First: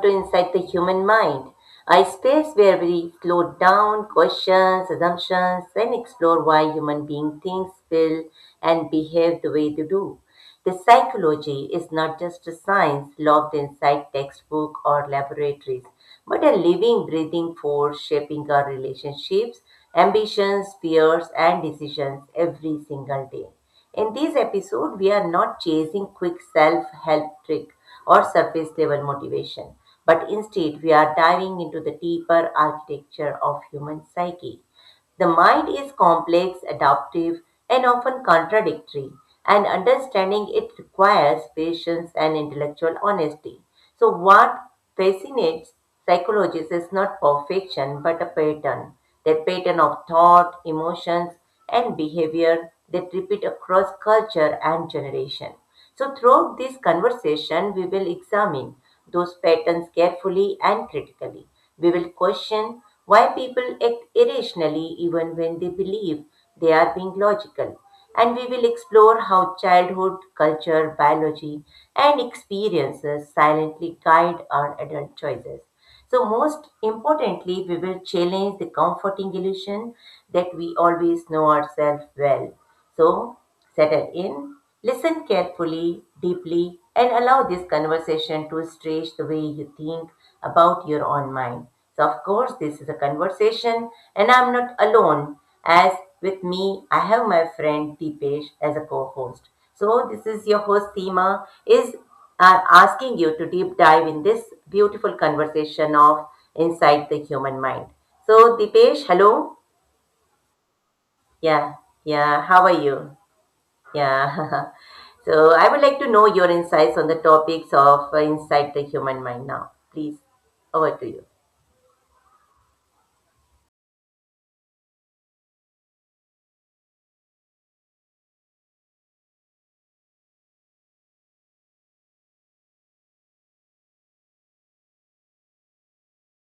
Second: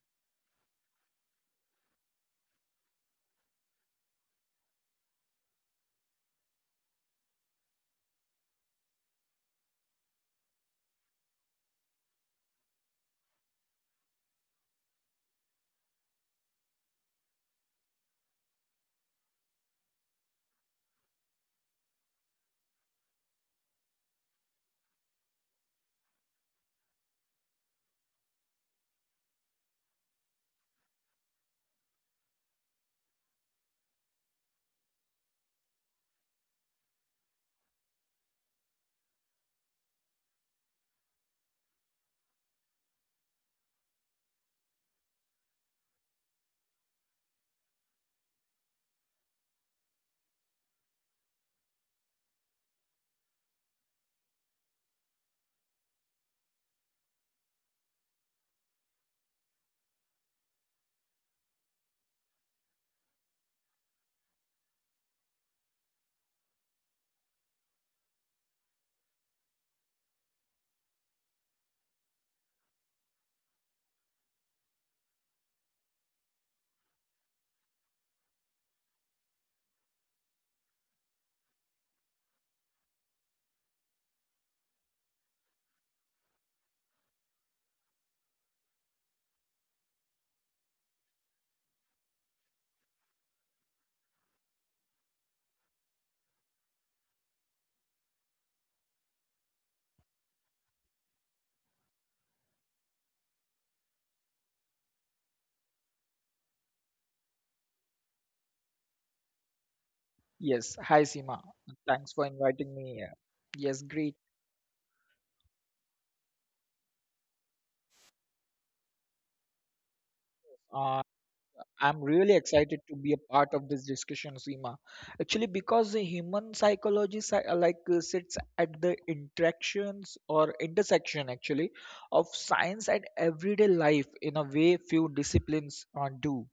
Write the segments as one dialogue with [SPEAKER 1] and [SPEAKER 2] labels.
[SPEAKER 1] to Inside the Human Mind, a space where we slow down questions, assumptions, and explore why human beings think, feel, and behave the way they do. The psychology is not just a science locked inside textbook or laboratories, but a living, breathing force shaping our relationships, ambitions, fears, and decisions every single day. In this episode, we are not chasing quick self help trick or surface level motivation, but instead we are diving into the deeper architecture of human psyche. The mind is complex, adaptive, and often contradictory, and understanding it requires patience and intellectual honesty. So, what fascinates psychologists is not perfection but a pattern, that pattern of thought, emotions, and behavior that repeat across culture and generation. So, throughout this conversation, we will examine those patterns carefully and critically. We will question why people act irrationally even when they believe they are being logical. And we will explore how childhood, culture, biology, and experiences silently guide our adult choices. So, most importantly, we will challenge the comforting illusion that we always know ourselves well. So, settle in, listen carefully, deeply, and allow this conversation to stretch the way you think about your own mind. So, of course, this is a conversation, and I'm not alone, as with me, I have my friend Deepesh as a co host. So, this is your host, Seema, is I'm asking you to deep dive in this beautiful conversation of inside the human mind. So, Dipesh, hello.
[SPEAKER 2] Yes, hi Seema.
[SPEAKER 1] Yeah,
[SPEAKER 2] Thanks for
[SPEAKER 1] yeah. How are
[SPEAKER 2] inviting me here.
[SPEAKER 1] you?
[SPEAKER 2] Yes, great.
[SPEAKER 1] Yeah. So, I would like to know your insights on the topics of inside the human mind now. Please,
[SPEAKER 2] Uh,
[SPEAKER 1] over to you.
[SPEAKER 2] I'm really excited to be a part of this discussion, Seema. Actually, because the human psychology sits at the interactions or intersection actually of science and everyday life in a way few disciplines do.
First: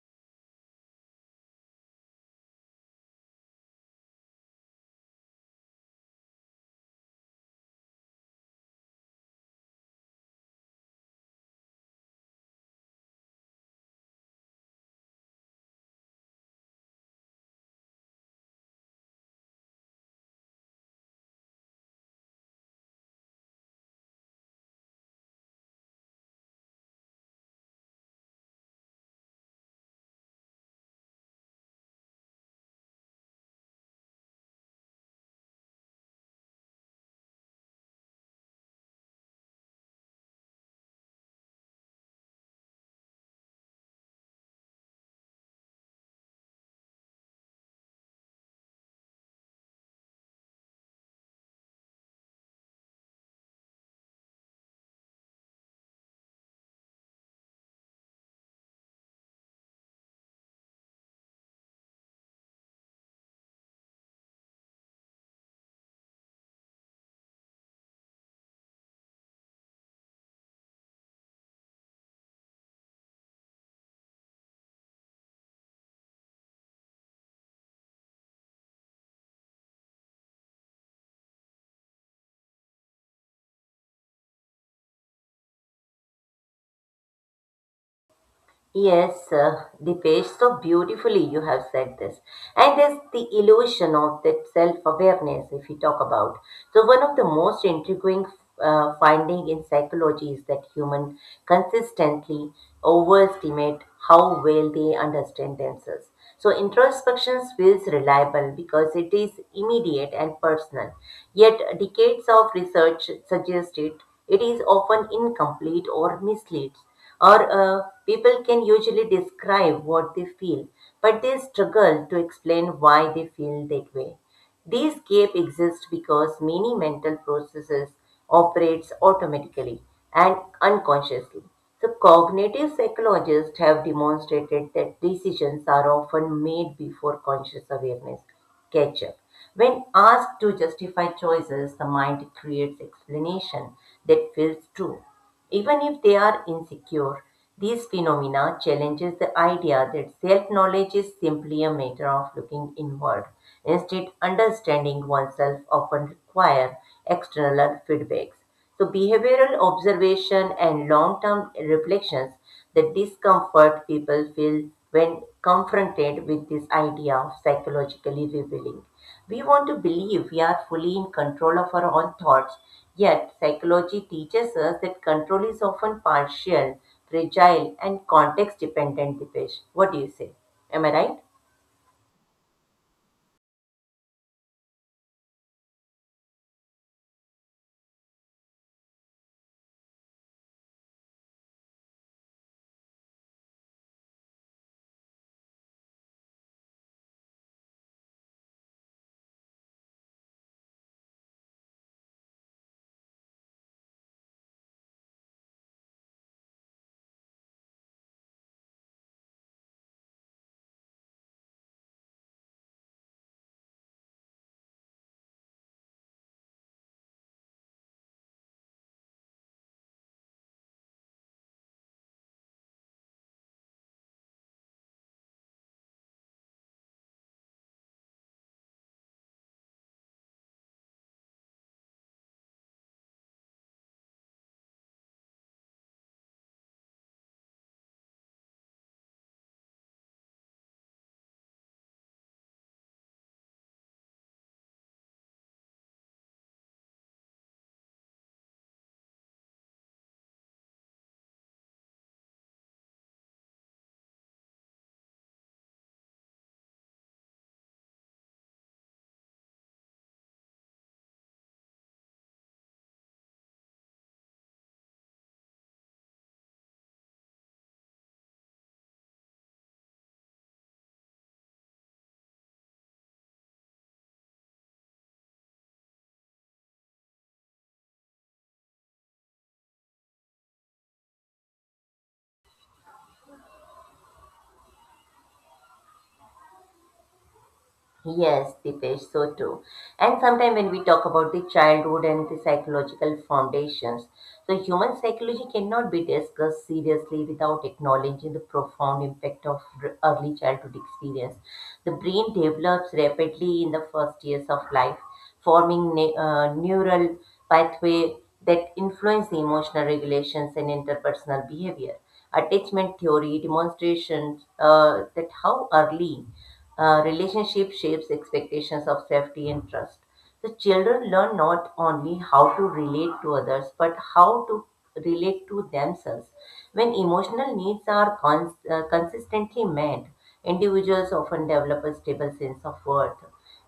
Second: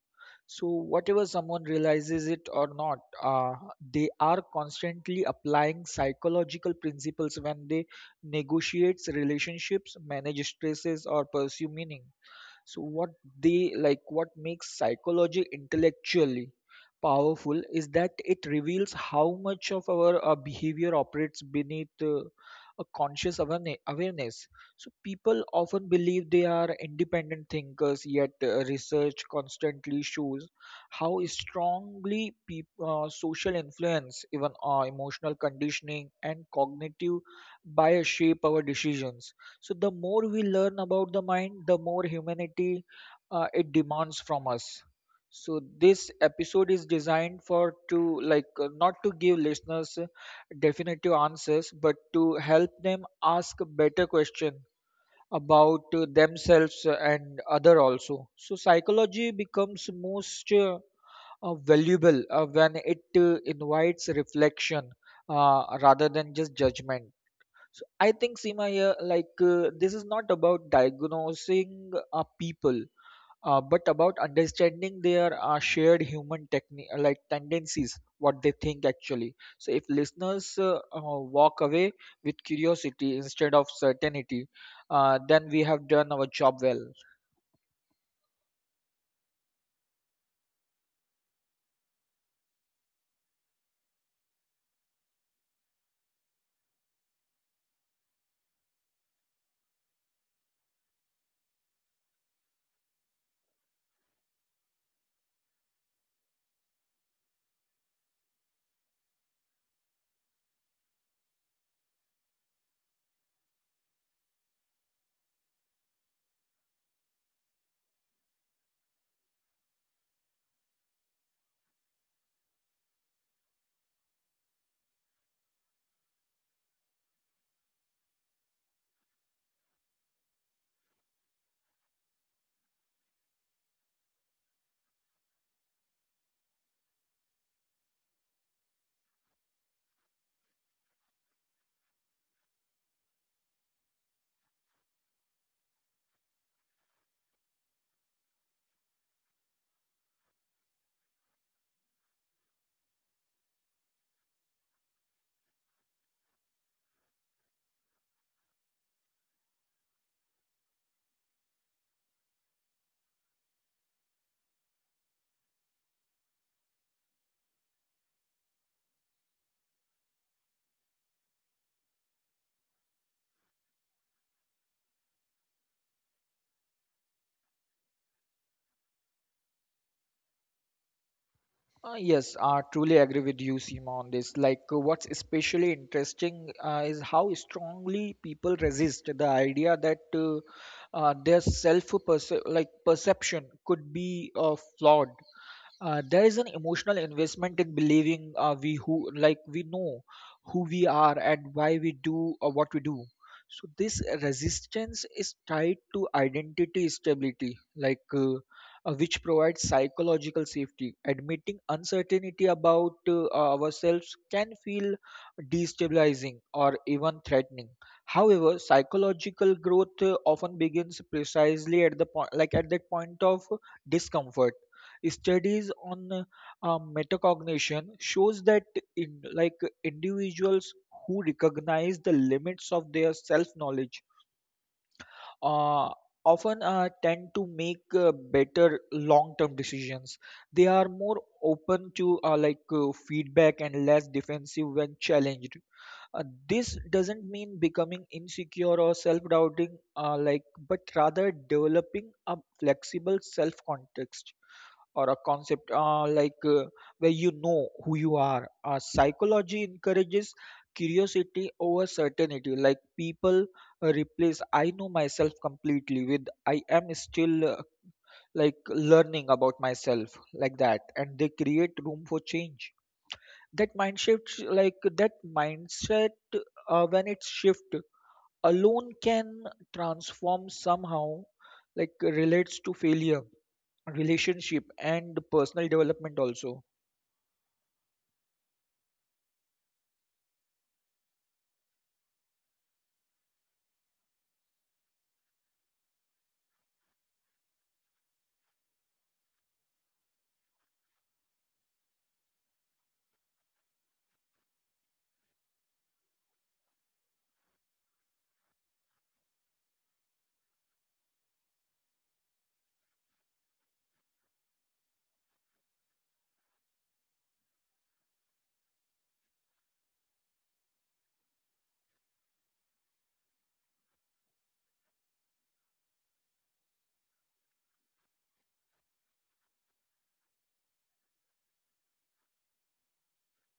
[SPEAKER 2] So, whatever someone realizes it or not, they are constantly applying psychological principles when they negotiate relationships, manage stresses, or pursue meaning. So what they like what makes psychology intellectually powerful is that it reveals how much of our behavior operates beneath a conscious awareness. So people often believe they are independent thinkers, yet research constantly shows how strongly social influence, even emotional conditioning, and cognitive bias shape our decisions. So the more we learn about the mind, the more humanity it demands from us. So this episode is designed for to like not to give listeners definitive answers, but to help them ask better question about themselves and other also. So psychology becomes most valuable when it invites reflection rather than just judgment. So I think Seema here, like, this is not about diagnosing people, but about understanding their shared human tendencies, what they think actually. So if listeners walk away with curiosity instead of certainty, then we have done our job well.
[SPEAKER 1] Yes, Dipesh, so beautifully you have said this. And there's the illusion of that self awareness, if you talk about. So, one of the most intriguing finding in psychology is that humans consistently overestimate how well they understand themselves. So introspection feels reliable because it is immediate and personal. Yet decades of research suggest it is often incomplete or misleads. Or people can usually describe what they feel, but they struggle to explain why they feel that way. These gaps exist because many mental processes operates automatically and unconsciously. So cognitive psychologists have demonstrated that decisions are often made before conscious awareness catch up. When asked to justify choices, the mind creates explanation that feels true. Even if they are insecure, these phenomena challenges the idea that self-knowledge is simply a matter of looking inward. Instead, understanding oneself often require external feedbacks. So behavioral observation and long-term reflections the discomfort people feel when confronted with this idea of psychologically revealing. We want to believe we are fully in control of our own thoughts, yet, psychology teaches us that control is often partial, fragile, and context dependent, Dipesh. What do you say? Am I right?
[SPEAKER 2] Yes, I truly agree with you, Seema, on this. Like, what's especially interesting is how strongly people resist the idea that their self perception could be flawed. There is an emotional investment in believing we know who we are and why we do or what we do. So this resistance is tied to identity stability, which provides psychological safety. Admitting uncertainty about ourselves can feel destabilizing or even threatening. However, psychological growth often begins precisely at the point like at that point of discomfort. Studies on metacognition shows that, in, like individuals who recognize the limits of their self-knowledge uh, often tend to make better long-term decisions. They are more open to feedback and less defensive when challenged. Uh, this doesn't mean becoming insecure or self-doubting, like, but rather developing a flexible self-context or a concept, like, where you know who you are. Psychology encourages curiosity over certainty. Like, people replace I know myself completely with I am still, like, learning about myself, like that, and they create room for change. That mind shift, like that mindset, when it shift alone can transform somehow, like relates to failure relationship and personal development also.
[SPEAKER 1] Yes, Deepesh, so too, and sometimes when we talk about the childhood and the psychological foundations, so human psychology cannot be discussed seriously without acknowledging the profound impact of early childhood experience. The brain develops rapidly in the first years of life, forming neural pathway that influence emotional regulations and interpersonal behavior attachment theory demonstrations that how early relationship shapes expectations of safety and trust. The children learn not only how to relate to others but how to relate to themselves. When emotional needs are consistently met, individuals often develop a stable sense of worth.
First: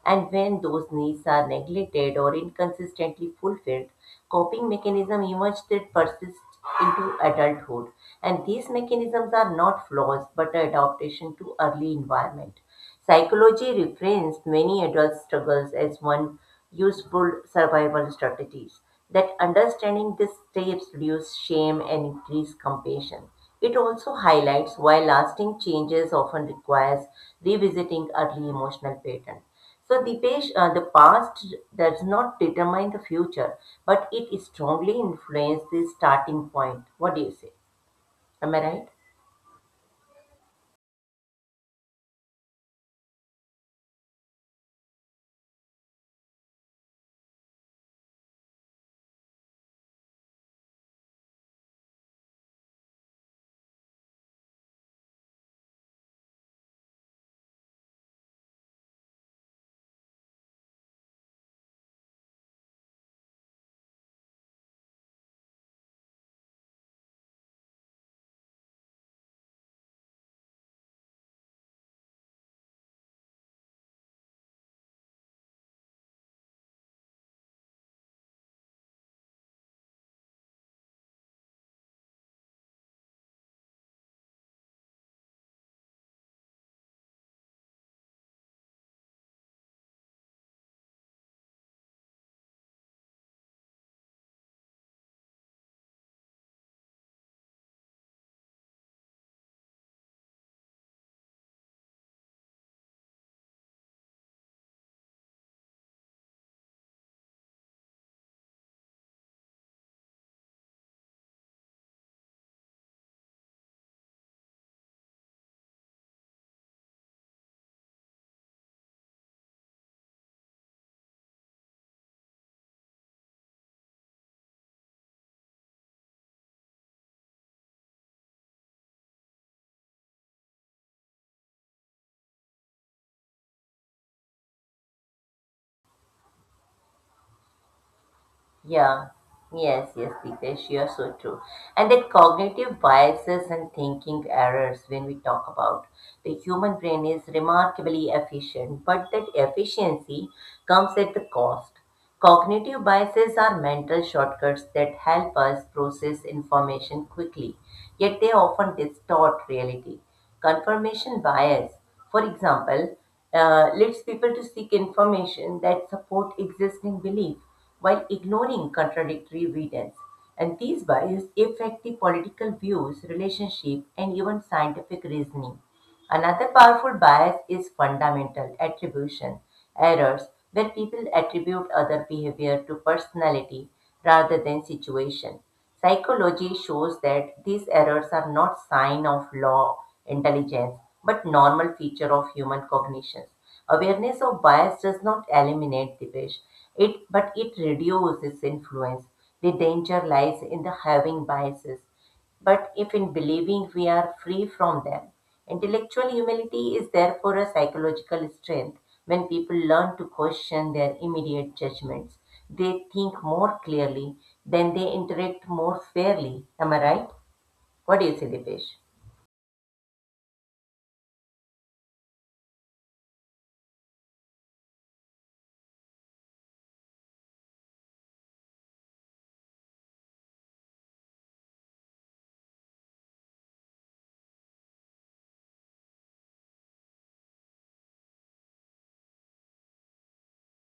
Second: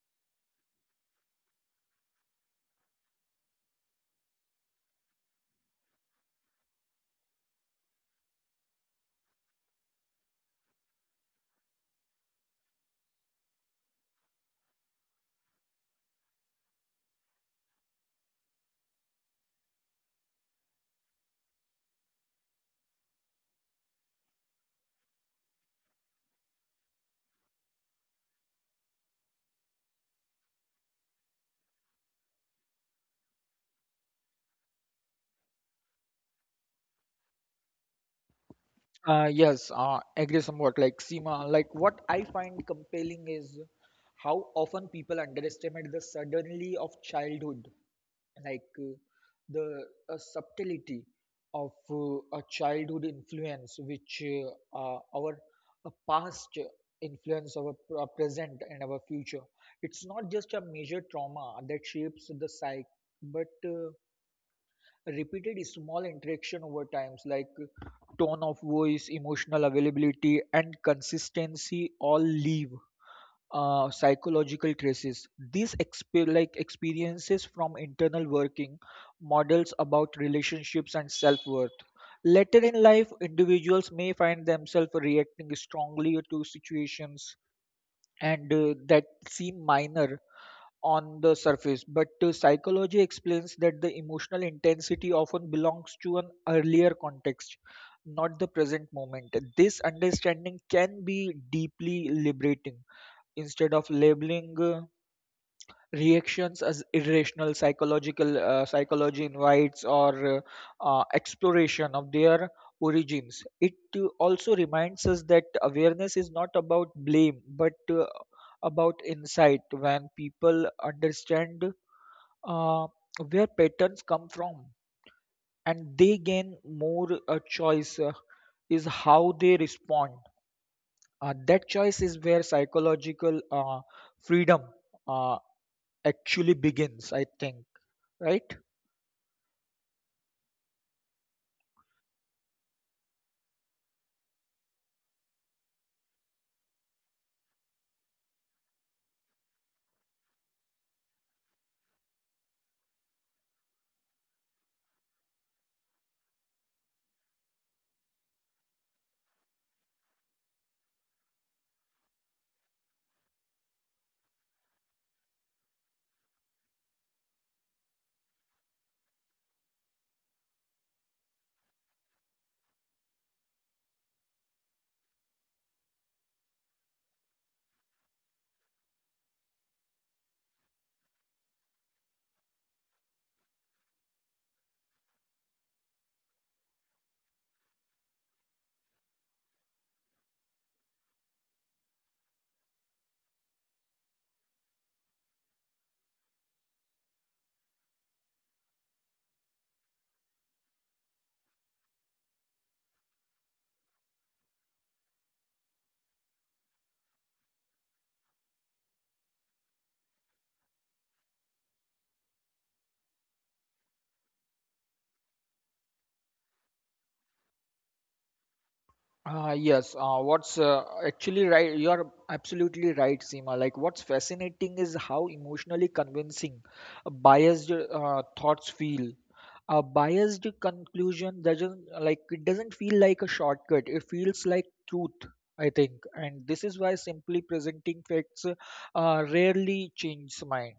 [SPEAKER 1] And when those needs are neglected or inconsistently fulfilled, coping mechanisms emerge that persist into adulthood. And these mechanisms are not flaws but an adaptation to early environment. Psychology reframes many adult struggles as one useful survival strategies. That understanding these steps reduces shame and increase compassion. It also highlights why lasting changes often requires revisiting early emotional patterns. So, Dipesh, the past does not determine the future, but it strongly influences the starting point. What do you say? Am I right?
[SPEAKER 2] Yes, agree somewhat, like, Seema. Like, what I find compelling is how often people underestimate the suddenly of childhood, like uh, the subtlety of a childhood influence, which our past influence our present and our future. It's not just a major trauma that shapes the psyche, but repeated small interaction over times, like tone of voice, emotional availability, and consistency all leave psychological traces. These experiences from internal working models about relationships and self-worth. Later in life, individuals may find themselves reacting strongly to situations and that seem minor on the surface, but psychology explains that the emotional intensity often belongs to an earlier context, not the present moment. This understanding can be deeply liberating. Instead of labeling reactions as irrational, psychological psychology invites or exploration of their origins. It also reminds us that awareness is not about blame, but about insight. When people understand uh, where patterns come from, and they gain more choice is how they respond, that choice is where psychological freedom uh, actually begins, I think. Right?
[SPEAKER 1] Yeah, yes, yes, Deepesh, you are so true. And that cognitive biases and thinking errors, when we talk about the human brain, is remarkably efficient, but that efficiency comes at the cost. Cognitive biases are mental shortcuts that help us process information quickly, yet they often distort reality. Confirmation bias, for example, leads people to seek information that support existing belief while ignoring contradictory evidence, and these biases affect the political views, relationship, and even scientific reasoning. Another powerful bias is fundamental attribution errors, where people attribute other behavior to personality rather than situation. Psychology shows that these errors are not sign of low intelligence but normal feature of human cognitions. Awareness of bias does not eliminate the wish, it but it reduces its influence. The danger lies in the having biases but if in believing we are free from them, intellectual humility is therefore a psychological strength. When people learn to question their immediate judgments, they think more clearly, then they interact more fairly. Am I right? What do you say, Dipesh?
[SPEAKER 2] Yes, you are absolutely right, Seema. Like, what's fascinating is how emotionally convincing biased thoughts feel. A biased conclusion doesn't feel like a shortcut. It feels like truth, I think, and this is why simply presenting facts rarely changes mind.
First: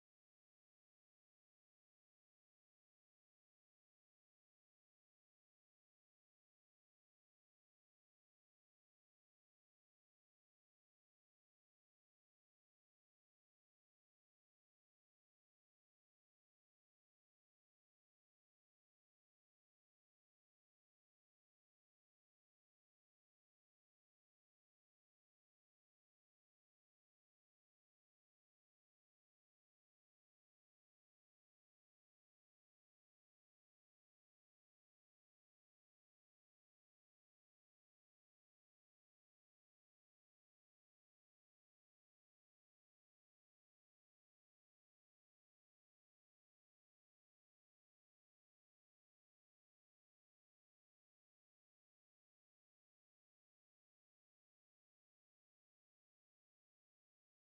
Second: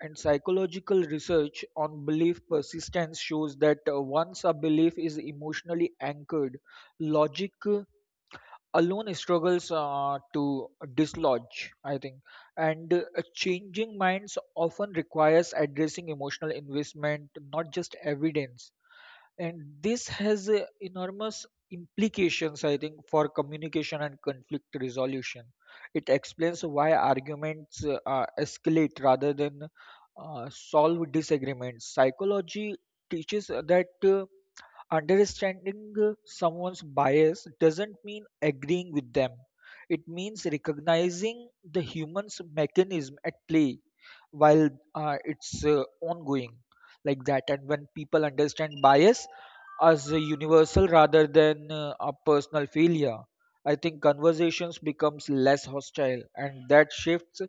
[SPEAKER 2] And psychological research on belief persistence shows that once a belief is emotionally anchored, logic alone struggles to dislodge, I think. And changing minds often requires addressing emotional investment, not just evidence. And this has enormous implications, I think, for communication and conflict resolution. It explains why arguments escalate rather than solve disagreements. Psychology teaches that. Understanding someone's bias doesn't mean agreeing with them. It means recognizing the human's mechanism at play while, it's ongoing, like that. And when people understand bias as a universal rather than a personal failure, I think conversations becomes less hostile, and that shifts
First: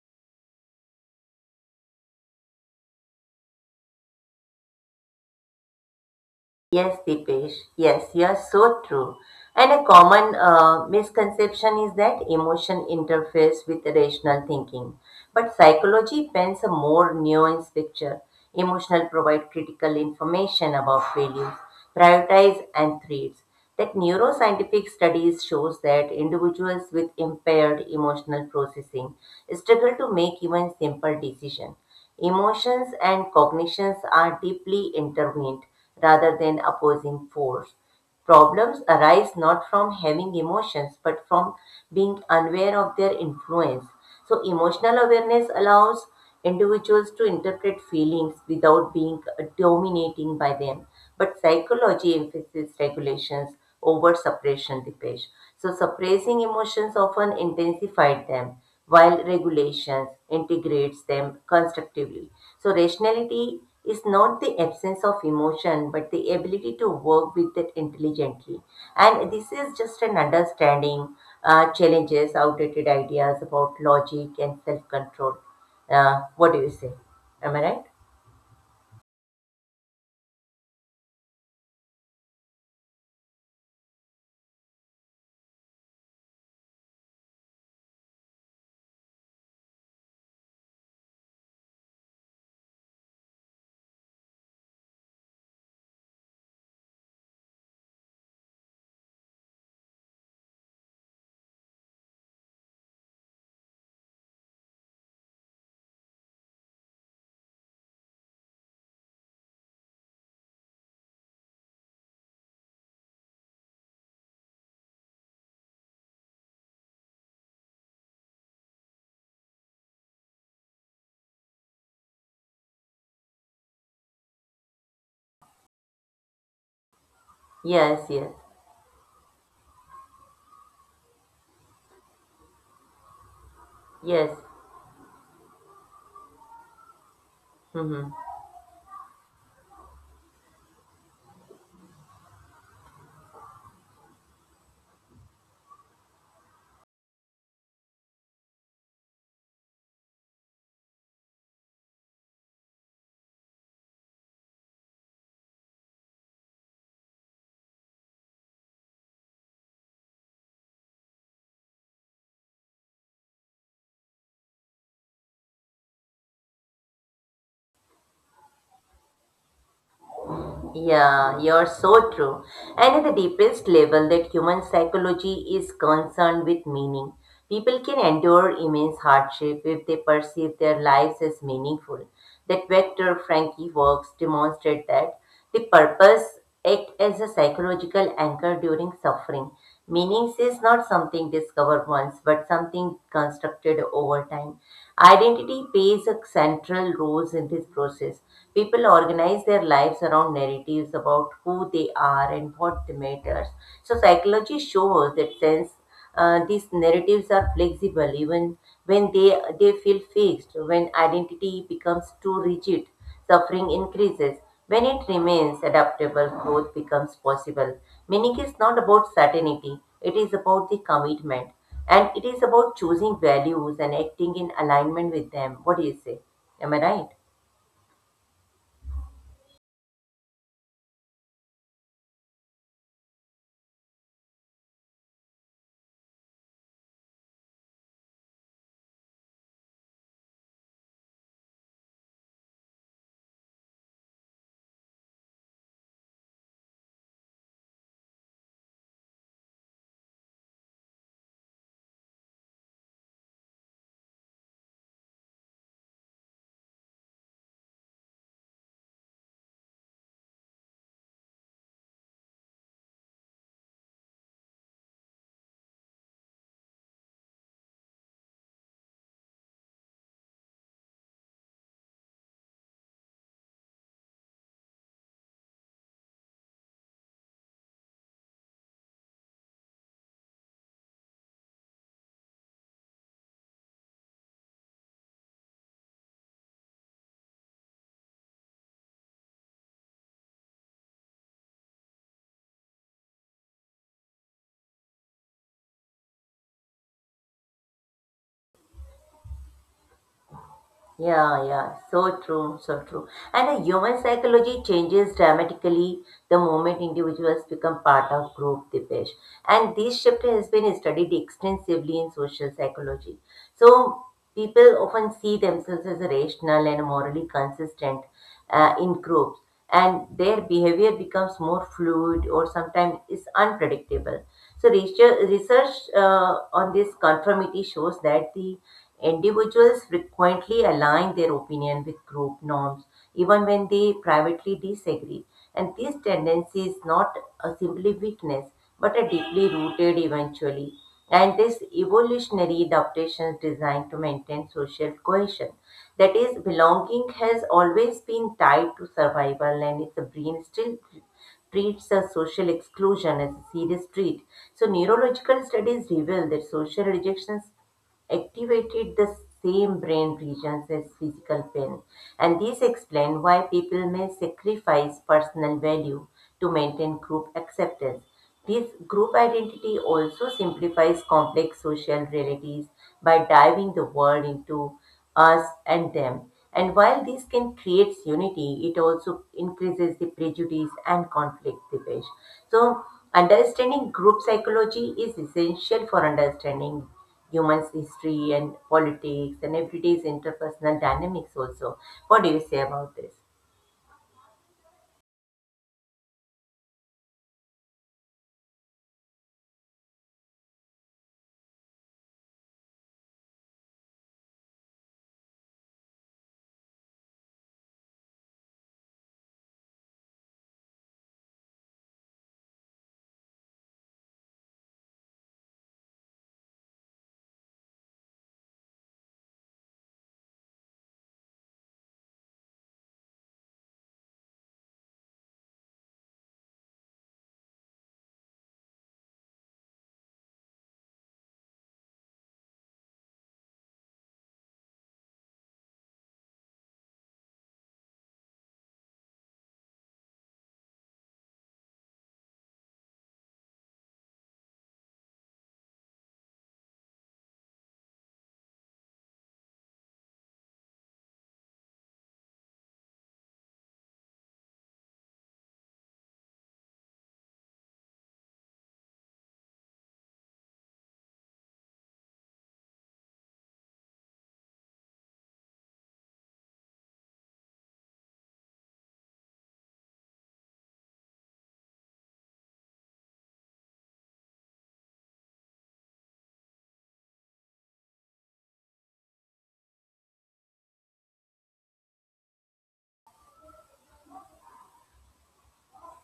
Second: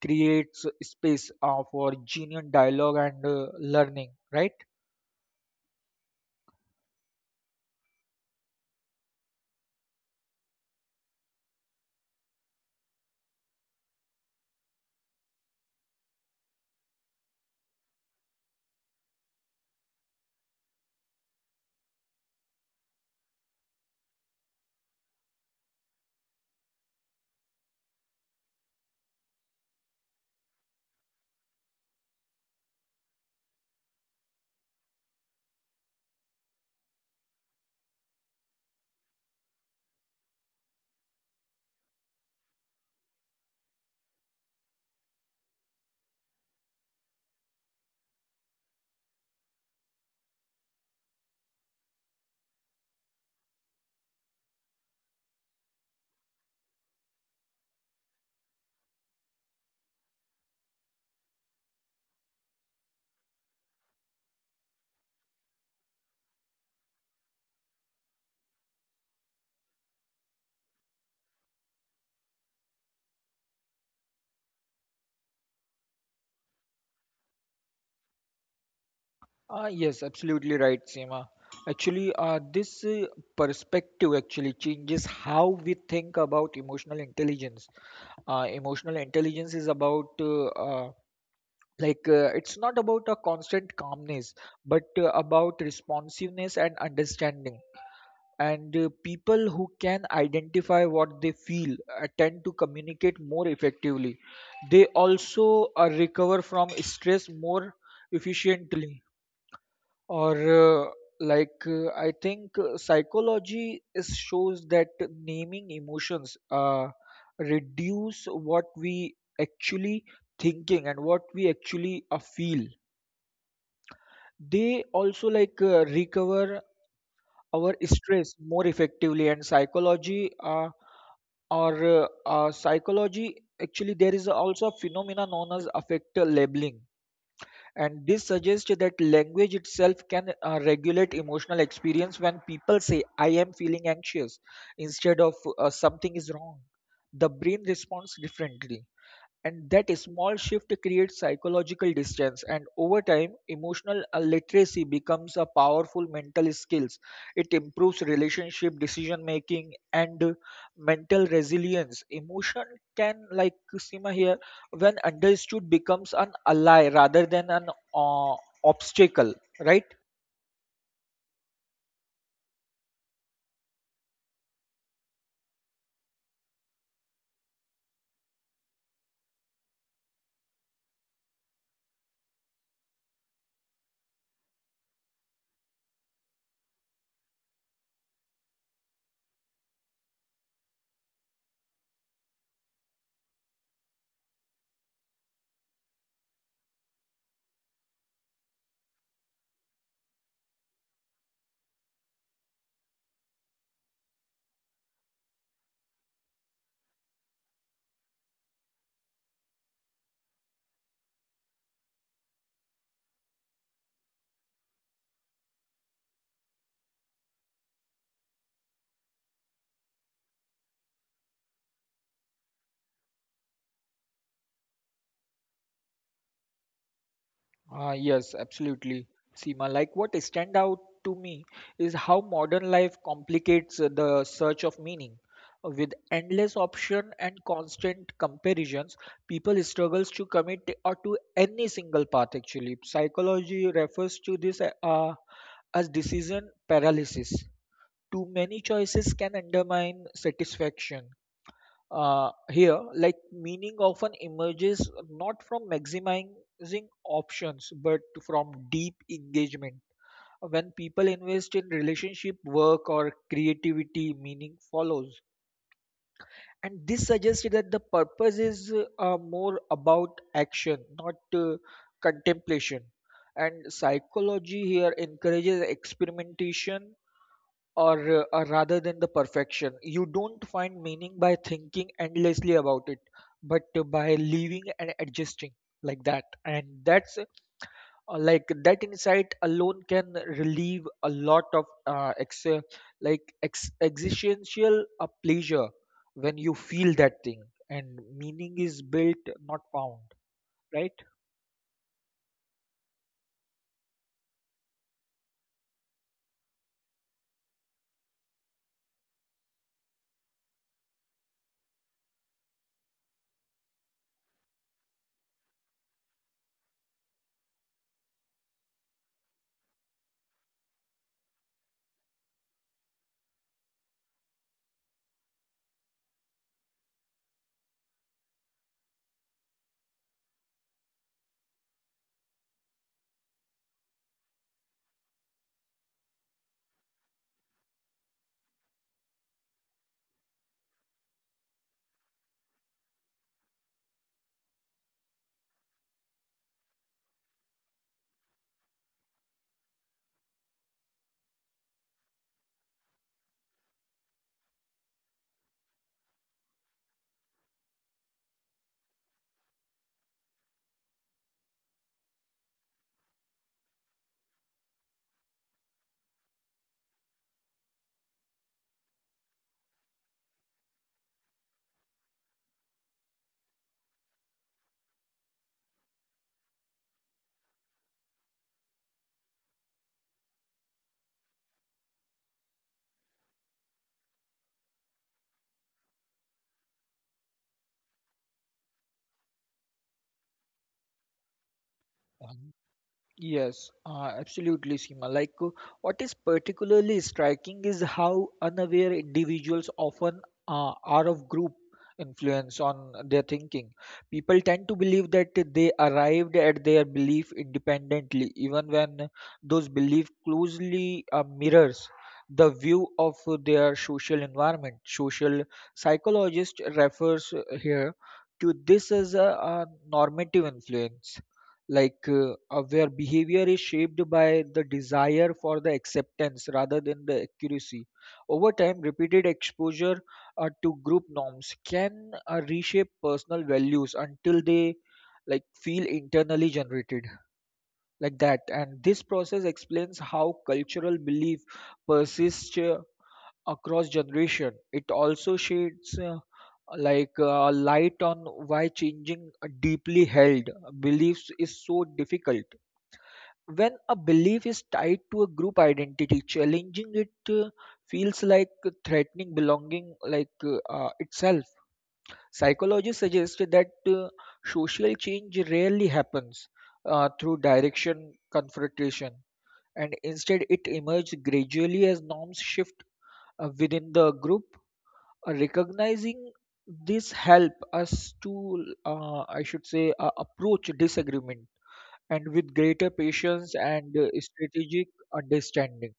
[SPEAKER 2] creates space for genuine dialogue and learning. Right?
[SPEAKER 1] Yes, Dipesh. Yes, you're so true. And a common misconception is that emotion interferes with rational thinking. But psychology paints a more nuanced picture. Emotional provide critical information about values, prioritize and threats. That neuroscientific studies shows that individuals with impaired emotional processing struggle to make even simple decisions. Emotions and cognitions are deeply intertwined rather than opposing force. Problems arise not from having emotions, but from being unaware of their influence. So, emotional awareness allows individuals to interpret feelings without being dominating by them. But psychology emphasizes regulations over suppression, Dipesh. So, suppressing emotions often intensified them, while regulations integrates them constructively. So, rationality is not the absence of emotion, but the ability to work with it intelligently. And this is just an understanding challenges, outdated ideas about logic and self control. What do you say? Am I right?
[SPEAKER 2] Yes, absolutely right, Seema. Actually, this perspective actually changes how we think about emotional intelligence. Emotional intelligence is about, like, it's not about a constant calmness, but about responsiveness and understanding. And people who can identify what they feel tend to communicate more effectively. They also recover from stress more efficiently. Or, uh, like, I think psychology is shows that naming emotions reduce what we actually thinking and what we actually feel. They also, like, recover our
[SPEAKER 1] Yes, yes,
[SPEAKER 2] stress more effectively, and psychology actually. There is
[SPEAKER 1] yes.
[SPEAKER 2] also a phenomenon known as affect labeling, and
[SPEAKER 1] Hmm.
[SPEAKER 2] this suggests that language itself can regulate emotional experience. When people say I am feeling anxious instead of something is wrong, the brain responds differently, and that small shift creates psychological distance, and over time, emotional literacy becomes a powerful mental skill. It improves relationship, decision making, and mental resilience. Emotion can, like Sima here, when understood, becomes an ally rather than an uh, obstacle, right?
[SPEAKER 1] Yeah, you're so true. And at the deepest level that human psychology is concerned with meaning, people can endure immense hardship if they perceive their lives as meaningful. That vector Frankie works demonstrate that the purpose act as a psychological anchor during suffering. Meaning is not something discovered once, but something constructed over time. Identity plays a central role in this process. People organize their lives around narratives about who they are and what matters. So psychology shows that since these narratives are flexible, even when they feel fixed, when identity becomes too rigid, suffering increases. When it remains adaptable, growth becomes possible. Meaning is not about certainty; it is about the commitment. And it is about choosing values and acting in alignment with them. What do you say? Am I right?
[SPEAKER 2] Yes, absolutely. Seema, like, what stand out to me is how modern life complicates the search of meaning. With endless option and constant comparisons, people struggles to commit or to any single path actually. Psychology refers to this as decision paralysis. Too many choices can undermine satisfaction. Here, like, meaning often emerges not from maximizing options but from deep engagement. When people invest in relationship, work, or creativity, meaning follows. And this suggests that the purpose is more about action, not contemplation. And psychology here encourages experimentation, or rather than the perfection. You don't find meaning by thinking endlessly about it, but by living and adjusting, like that. And that's, like, that insight alone can relieve a lot of existential pleasure when you feel that thing. And meaning is built, not found, right?
[SPEAKER 1] Yeah, yeah, so true, so true. And the human psychology changes dramatically the moment individuals become part of group, Dipesh. And this shift has been studied extensively in social psychology. So people often see themselves as rational and morally consistent, in groups and their behavior becomes more fluid or sometimes is unpredictable. So research on this conformity shows that the individuals frequently align their opinion with group norms even when they privately disagree. And this tendency is not a simply weakness but a deeply rooted eventually. And this evolutionary adaptation is designed to maintain social cohesion. That is, belonging has always been tied to survival, and its brain still treats a social exclusion as a serious threat. So, neurological studies reveal that social rejections activated the same brain regions as physical pain, and these explain why people may sacrifice personal value to maintain group acceptance. This group identity also simplifies complex social realities by diving the world into us and them. And while this can create unity, it also increases the prejudice and conflict, Dipesh. So, understanding group psychology is essential for understanding humans' history and politics and everyday's interpersonal dynamics also. What do you say about this?
[SPEAKER 2] Yes, absolutely, Seema. Like, what is particularly striking is how unaware individuals often are of group influence on their thinking. People tend to believe that they arrived at their belief independently, even when those beliefs closely mirrors the view of their social environment. Social psychologist refers here to this as a normative influence, where behavior is shaped by the desire for the acceptance rather than the accuracy. Over time, repeated exposure to group norms can reshape personal values until they like feel internally generated, like that. And this process explains how cultural belief persists across generation. It also sheds, like, light on why changing deeply held beliefs is so difficult. When a belief is tied to a group identity, challenging it feels like threatening belonging, itself. Psychologists suggest that social change rarely happens through direction confrontation, and instead it emerges gradually as norms shift within the group. Recognizing this help us to, I should say, approach disagreement and with greater patience and strategic understanding.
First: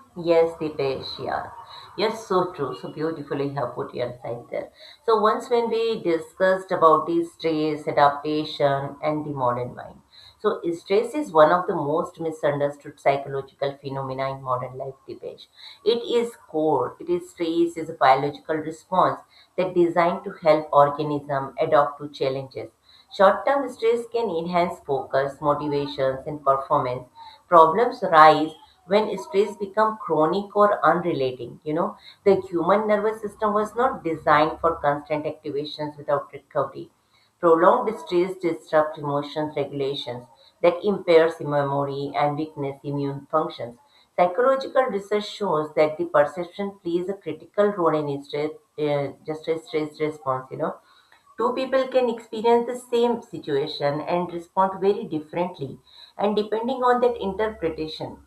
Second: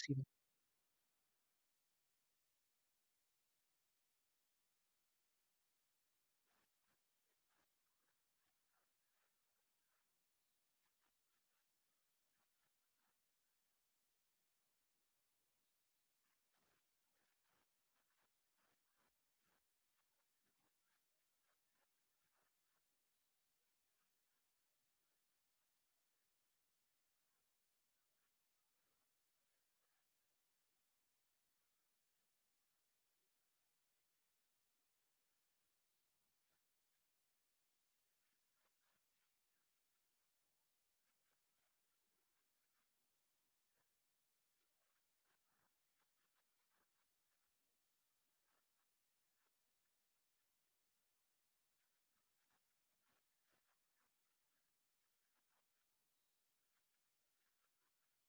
[SPEAKER 2] Seema.
[SPEAKER 1] Yes, Dipesh, yeah. Yes, so true. So beautifully you have put your side there. So once when we discussed about the stress, adaptation, and the modern mind. So stress is one of the most misunderstood psychological phenomena in modern life, Dipesh. It is core. It is stress is a biological response that designed to help organism adapt to challenges. Short-term stress can enhance focus, motivations, and performance. Problems rise when stress become chronic or unrelating. You know, the human nervous system was not designed for constant activations without recovery. Prolonged stress disrupts emotions regulations that impairs memory and weakness immune functions. Psychological research shows that the perception plays a critical role in stress, just a stress response. You know, two people can experience the same situation and respond very differently, and depending on that interpretation.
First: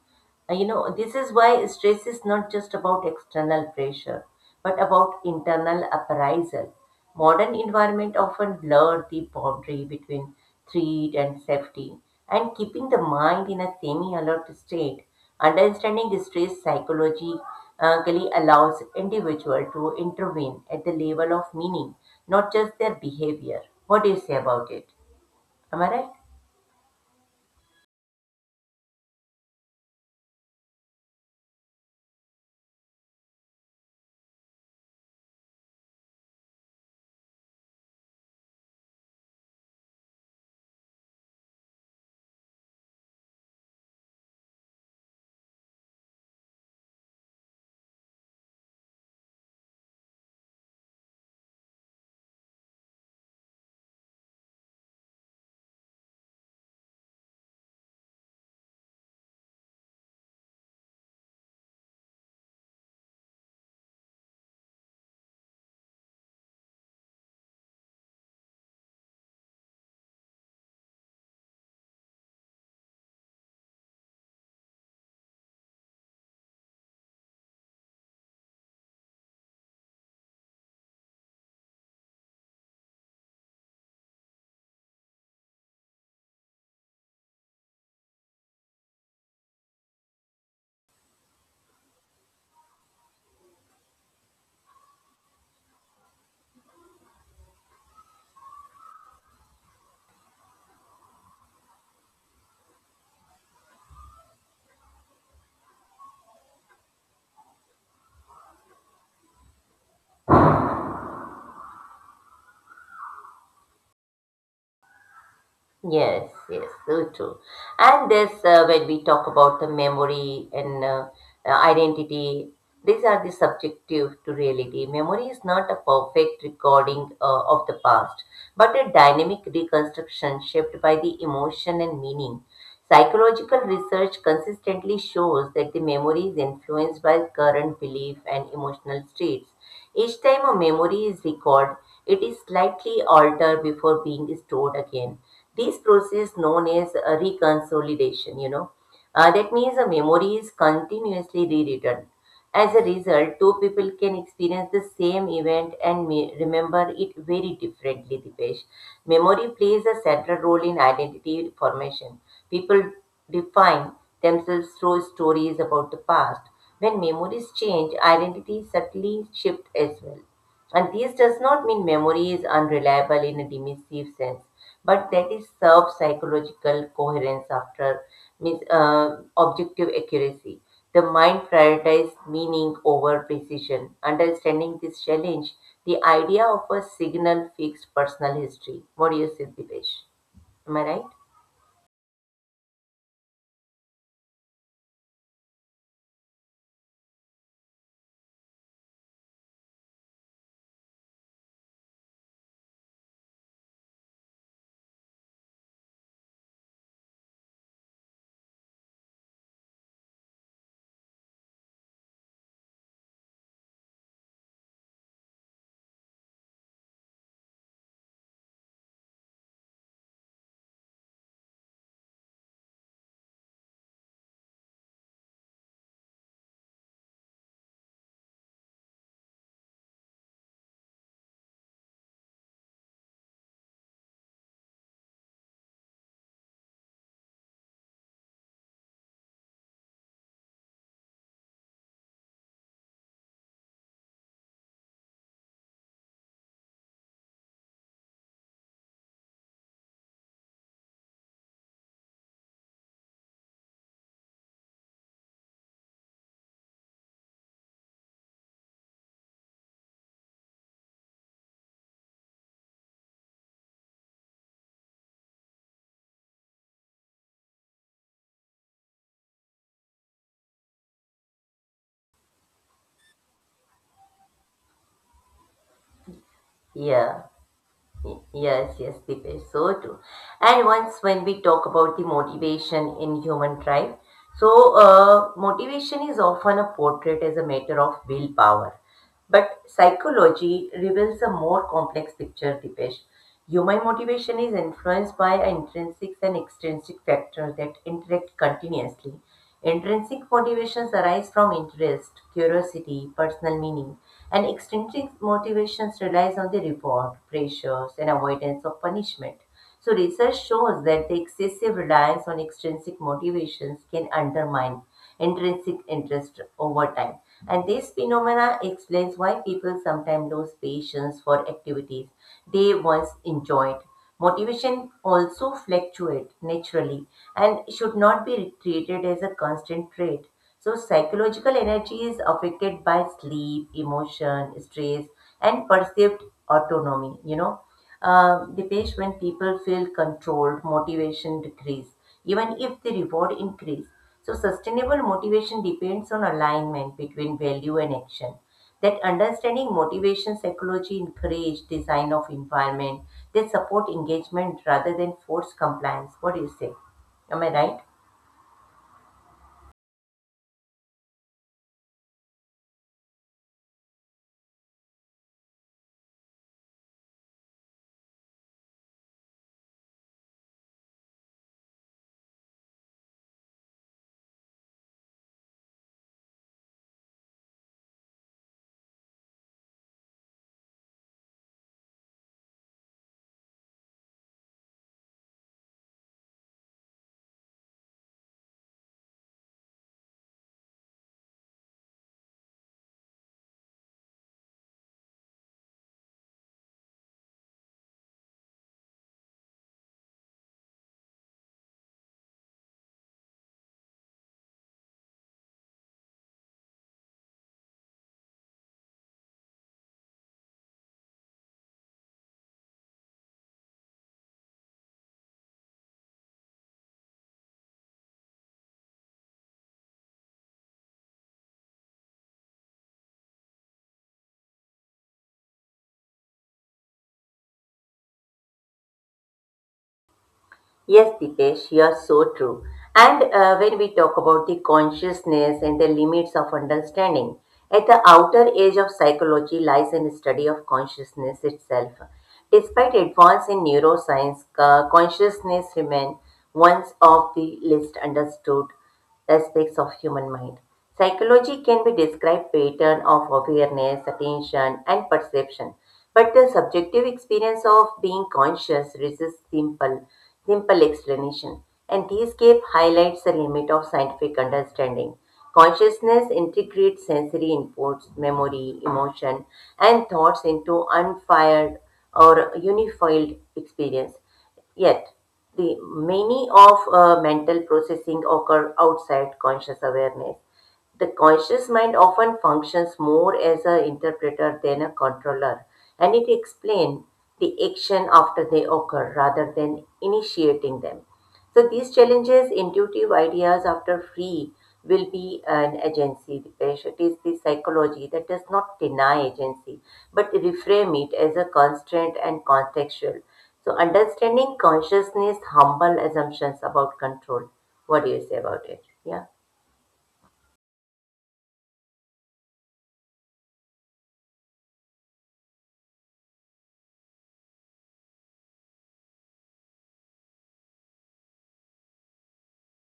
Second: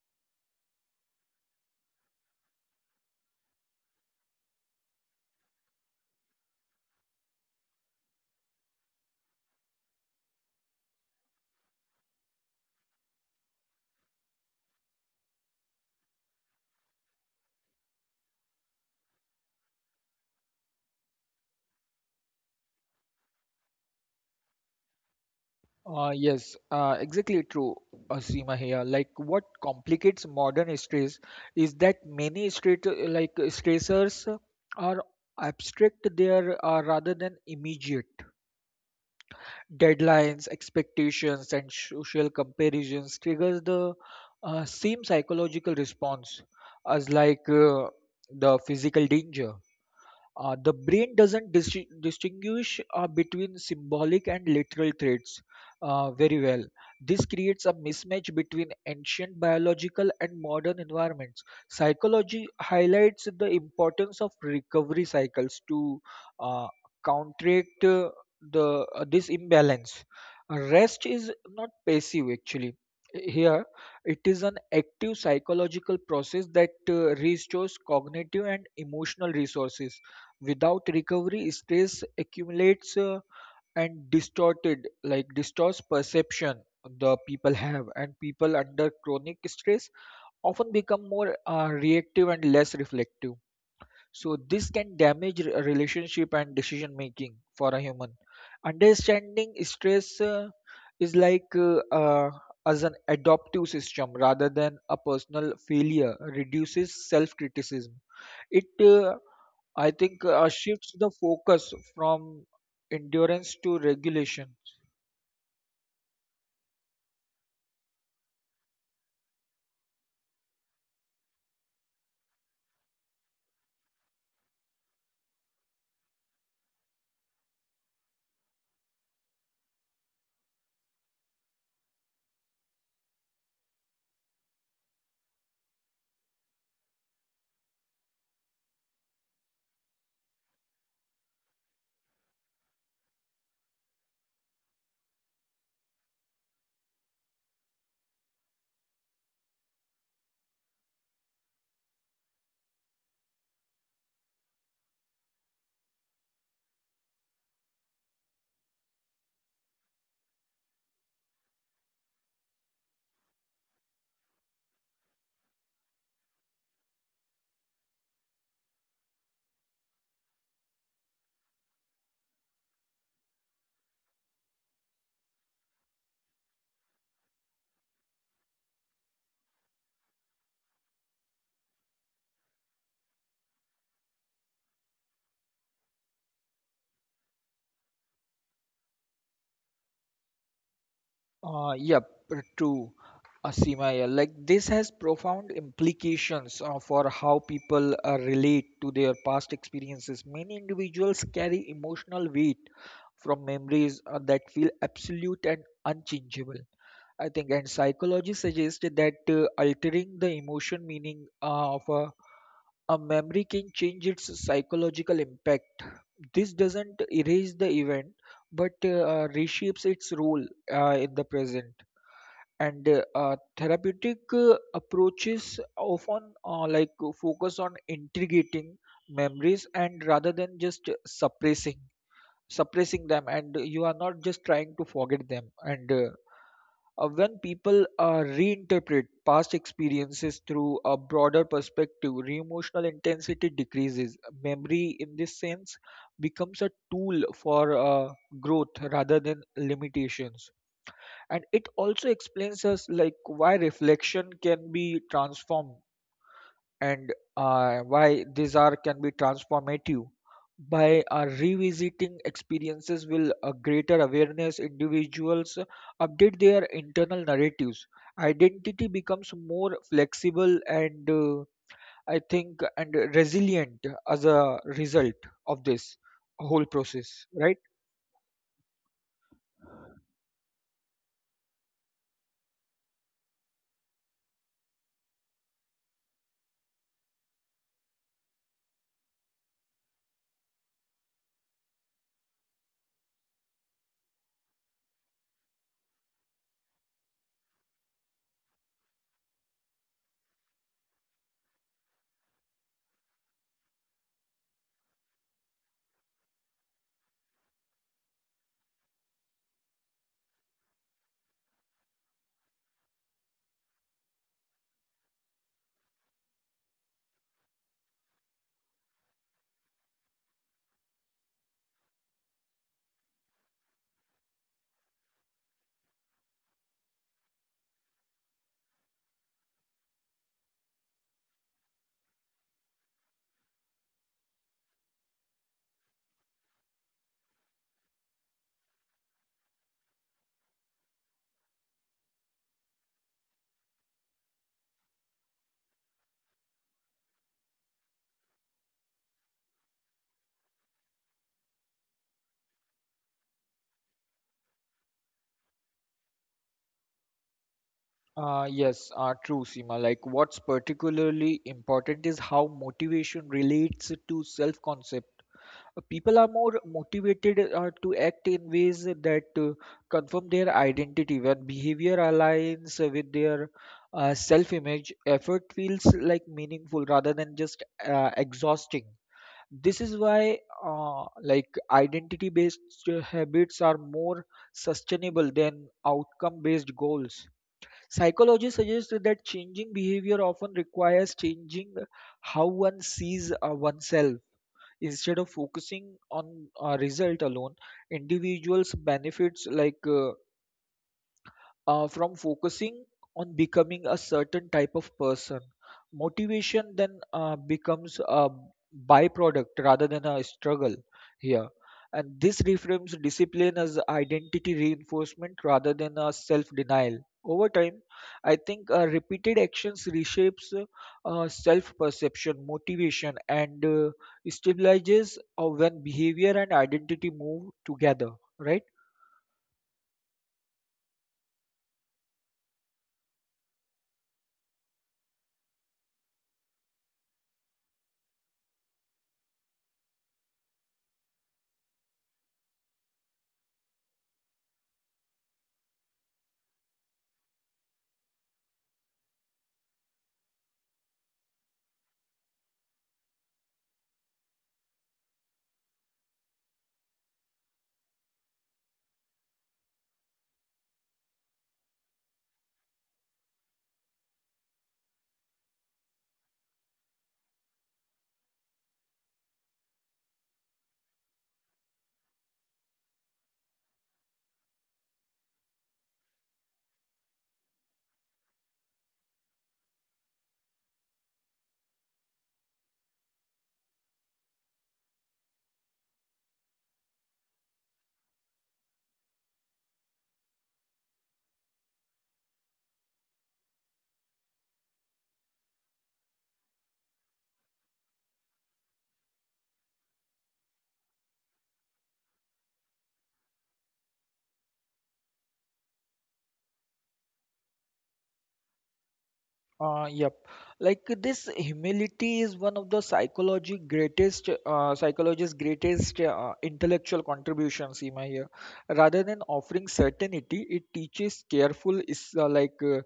[SPEAKER 1] You know, this is why stress is not just about external pressure, but about internal appraisal. Modern environment often blur the boundary between threat and safety, and keeping the mind in a semi-alert state. Understanding the stress psychology really allows individual to intervene at the level of meaning not just their behavior. What do you say about it? Am I right?
[SPEAKER 2] Yes, exactly true, Seema here. Like, what complicates modern stress is that many stressors are abstract there, rather than immediate. Deadlines, expectations, and social comparisons triggers the same psychological response as, the physical danger. The brain doesn't distinguish between symbolic and literal threats very well. This creates a mismatch between ancient biological and modern environments. Psychology highlights the importance of recovery cycles to uh, counteract the this imbalance. Rest is not passive actually. Here, it is an active psychological process that restores cognitive and emotional resources. Without recovery, stress accumulates, and distorted, like distorts perception the people have, and people under chronic stress often become more reactive and less reflective. So this can damage relationship and decision making for a human. Understanding stress is like as an adaptive system rather than a personal failure. Reduces self criticism. It I think shifts the focus from endurance to regulation.
[SPEAKER 1] Yes, yes, so true. And this, when we talk about the memory and identity, these are the subjective to reality. Memory is not a perfect recording of the past, but a dynamic reconstruction shaped by the emotion and meaning. Psychological research consistently shows that the memory is influenced by current belief and emotional states. Each time a memory is recalled, it is slightly altered before being stored again. This process known as reconsolidation, That means the memory is continuously rewritten. As a result, two people can experience the same event and may remember it very differently, Dipesh. Memory plays a central role in identity formation. People define themselves through stories about the past. When memories change, identities subtly shift as well. And this does not mean memory is unreliable in a dismissive sense but that is serves psychological coherence after means objective accuracy. The mind prioritizes meaning over precision. Understanding this challenge, the idea of a signal fixed personal history. What do you say, Dipesh? Am I right?
[SPEAKER 2] Yep, true, Asima. Yeah. Like this has profound implications for how people relate to their past experiences. Many individuals carry emotional weight from memories that feel absolute and unchangeable. I think, and psychology suggests that altering the emotion meaning of a memory can change its psychological impact. This doesn't erase the event, but reshapes its role in the present. And therapeutic approaches often like focus on integrating memories and rather than just suppressing them, and you are not just trying to forget them. And when people reinterpret past experiences through a broader perspective, re-emotional intensity decreases. Memory, in this sense, becomes a tool for growth rather than limitations. And it also explains us like why reflection can be transformed and why these are can be transformative by revisiting experiences will a greater awareness, individuals update their internal narratives. Identity becomes more flexible and, I think, and resilient as a result of this whole process,
[SPEAKER 1] Yeah.
[SPEAKER 2] right?
[SPEAKER 1] Yes, yes, it is so too, and once when we talk about the motivation in human drive, so motivation is often a portrait as a matter of willpower. But psychology reveals a more complex picture, Dipesh. Human motivation is influenced by intrinsic and extrinsic factors that interact continuously. Intrinsic motivations arise from interest, curiosity, personal meaning, and extrinsic motivations relies on the reward, pressures, and avoidance of punishment. So research shows that the excessive reliance on extrinsic motivations can undermine intrinsic interest over time. And this phenomena explains why people sometimes lose patience for activities they once enjoyed. Motivation also fluctuates naturally and should not be treated as a constant trait. So psychological energy is affected by sleep, emotion, stress, and perceived autonomy. You know, Dipesh, when people feel controlled, motivation decrease, even if the reward increase. So sustainable motivation depends on alignment between value and action that understanding motivation psychology encourage design of environment that support engagement rather than force compliance. What do you say? Am I right?
[SPEAKER 2] Yes, true, Seema. Like, what's particularly important is how motivation relates to self concept. People are more motivated to act in ways that confirm their identity. When behavior aligns with their self-image, effort feels like meaningful rather than just exhausting. This is why like identity based habits are more sustainable than outcome based goals. Psychology suggests that changing behavior often requires changing how one sees oneself instead of focusing on a result alone. Individuals benefits like from focusing on becoming a certain type of person. Motivation then becomes a byproduct rather than a struggle here. And this reframes discipline as identity reinforcement rather than a self denial. Over time, I think repeated actions reshapes self perception, motivation, and stabilizes when behavior and identity move together, right?
[SPEAKER 1] Yes, Dipesh, you are so true. And when we talk about the consciousness and the limits of understanding, at the outer edge of psychology lies in the study of consciousness itself. Despite advance in neuroscience, consciousness remains one of the least understood aspects of human mind. Psychology can be described pattern of awareness, attention, and perception. But the subjective experience of being conscious resists simple explanation. And this gap highlights the limit of scientific understanding. Consciousness integrates sensory inputs, memory, emotion, and thoughts into unfired or unified experience. Yet, the many of mental processing occur outside conscious awareness. The conscious mind often functions more as an interpreter than a controller, and it explains the action after they occur rather than initiating them. So these challenges, intuitive ideas after free will be an agency, Dipesh. It is the psychology that does not deny agency, but reframe it as a constant and contextual. So understanding consciousness humble assumptions about control. What do you say about it? Yeah.
[SPEAKER 2] Yep. Like this humility is one of the psychology greatest psychologist's greatest intellectual contributions, in my here. Rather than offering certainty, it teaches careful is like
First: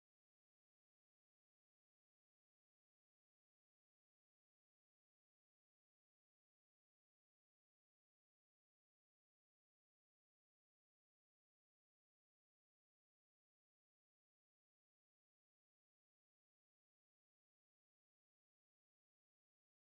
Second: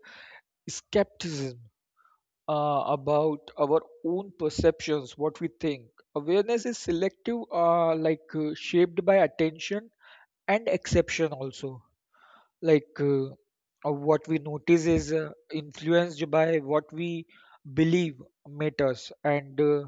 [SPEAKER 2] skepticism about our own perceptions, what we think. Awareness is selective, shaped by attention and exception also, like what we notice is influenced by what we believe matters. And uh,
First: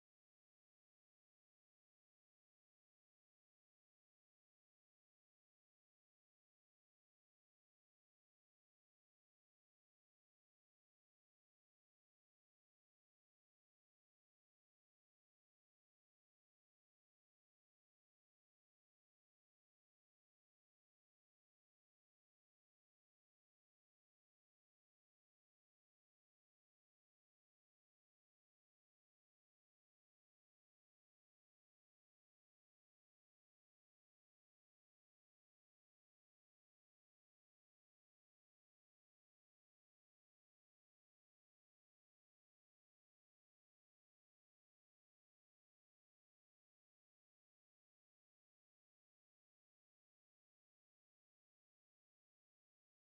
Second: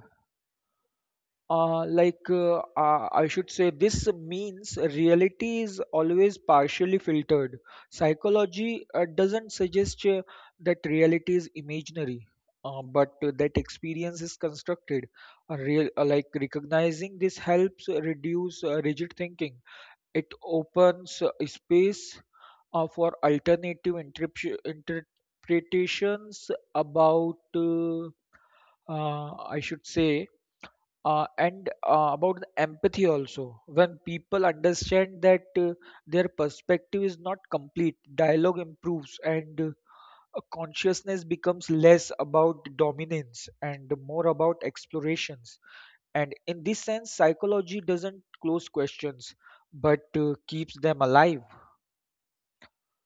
[SPEAKER 2] uh, like uh, uh, I should say, this means reality is always partially filtered. Psychology doesn't suggest that reality is imaginary, but that experience is constructed. A real, like recognizing this helps reduce rigid thinking. It opens space for alternative interpretations about I should say, and about the empathy also. When people understand that their perspective is not complete, dialogue improves, and a consciousness becomes less about dominance and more about explorations. And in this sense, psychology doesn't close questions but keeps them alive.